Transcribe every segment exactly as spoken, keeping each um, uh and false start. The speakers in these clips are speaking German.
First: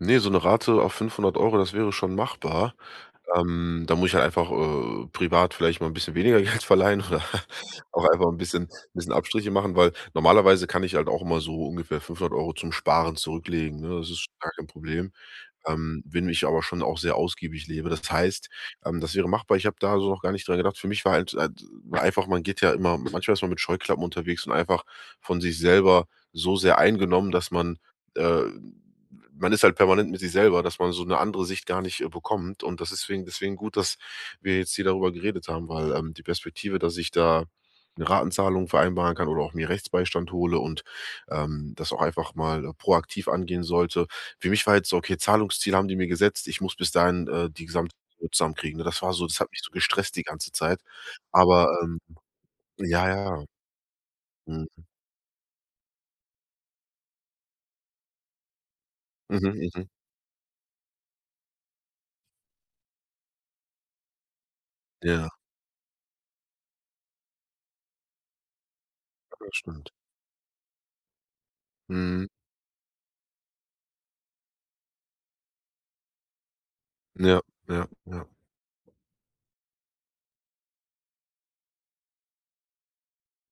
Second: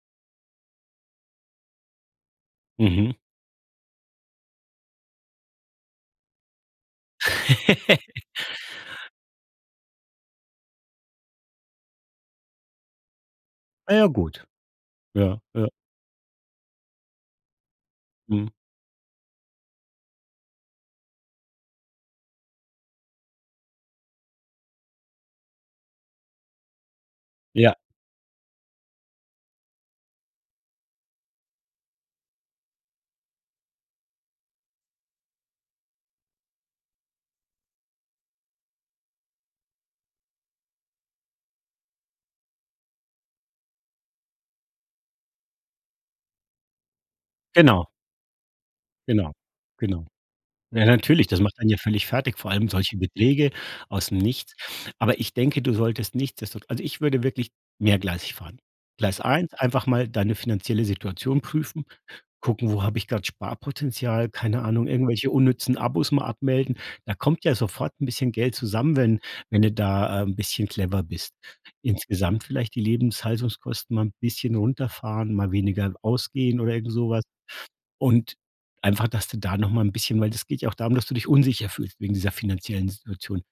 Ne, so 'ne Rate auf fünfhundert Euro, das wäre schon machbar, Mhm. ähm. Da muss ich halt einfach, äh, privat vielleicht mal 'n bisschen weniger Geld verleihen oder auch einfach 'n bisschen 'n bisschen Abstriche machen, weil, normalerweise kann ich halt auch immer so ungefähr fünfhundert Euro zum Sparen zurücklegen, Ah, ne? ja, Das ist schon gut. gar kein Problem, Ja, ja. ähm. Wenn ich aber schon auch sehr ausgiebig lebe. Das Mhm. heißt, ähm, das wäre machbar. Ich habe da so noch gar nicht darüber gedacht. Für mich war halt halt war einfach man geht ja immer manchmal ist man mit Scheuklappen unterwegs, und einfach von sich selber so sehr eingenommen, dass Ja. man äh, man ist halt permanent mit sich selber dass man so 'ne andere Sicht gar nicht, äh, bekommt und das ist wegen deswegen gut, dass wir jetzt hier darüber geredet haben, weil, ähm, die Perspektive, dass ich da 'ne Ratenzahlung vereinbaren kann oder auch mir Rechtsbeistand hole und, ähm, das auch einfach mal, äh, proaktiv angehen sollte. Für mich war jetzt so: „Okay, Zahlungsziel haben die mir gesetzt. Ich muss bis dahin, äh, die Genau. gesamte [unintelligible] zusammenkriegen,“ ne? Das war so Genau. das hat mich so Genau. gestresst die ganze Zeit. Ja, natürlich, das macht Aber, einen ja ähm völlig fertig, vor allem solche Ja, ja. Beträge ausm Nichts. Mhm. Aber ich denke, du solltest nichtsdestot Also, ich würde wirklich mehrgleisig fahren. Gleis Mhm, eins, einfach mhm. mal deine finanzielle Situation prüfen. Gucken, wo habe ich grad Sparpotenzial. Keine Ahnung, Ja. irgendwelche unnützen Abos mal abmelden. Da kommt ja sofort 'n bisschen Geld zusammen, wenn Ja, das wenn du stimmt. da, äh, 'n bisschen clever bist. Mhm. Insgesamt vielleicht die Lebenshaltungskosten mal 'n bisschen runterfahren, mal weniger ausgehen oder irgend so was. Ja, ja, ja. Und einfach, dass du da noch mal 'n bisschen weil das geht ja auch darum, dass du dich unsicher fühlst wegen dieser finanziellen Situation.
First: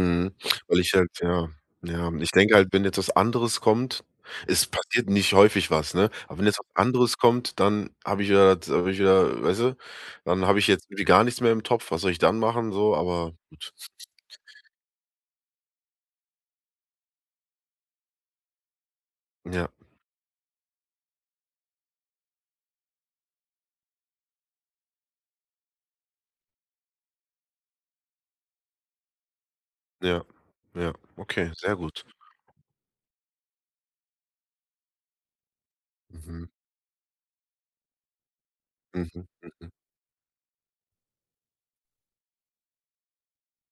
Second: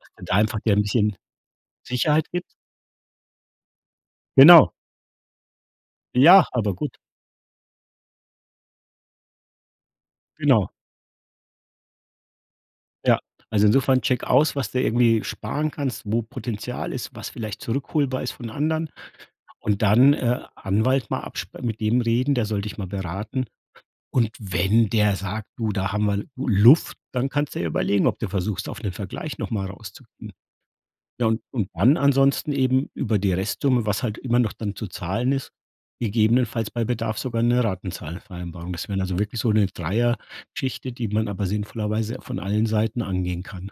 Dass du da einfach dir weil 'n ich halt bisschen Ja, ja. Sicherheit Ich gibst. denke halt, wenn jetzt was anderes kommt es Genau. passiert nicht häufig was, ne? Aber Ja, wenn jetzt was aber gut. anderes kommt, dann habe ich ja jetzt habe ich ja weißt du? Dann habe ich Genau. jetzt irgendwie gar nichts mehr im Topf. Was soll ich dann machen? So, Ja, aber, also, gut. insofern check aus, was du irgendwie sparen kannst, wo Potenzial ist, was vielleicht zurückholbar ist von anderen. Ja. Und dann, äh, Anwalt mal absp mit dem reden. Der soll dich mal beraten. Und wenn der sagt: „Du, da haben wir Lu Luft,“ dann kannst du ja überlegen, ob du versuchst, auf 'ne Vergleich noch mal Ja, rauszukommen. ja, Na, und okay, und sehr dann gut. ansonsten eben über die Restsumme, was halt immer noch dann zu zahlen ist, Mhm. gegebenenfalls bei Bedarf sogar 'ne Ratenzahlungsvereinbarung. Das wären dann so Mhm, wirklich so 'ne mhm. Dreiergeschichte, die man aber sinnvollerweise von allen Seiten angehen kann.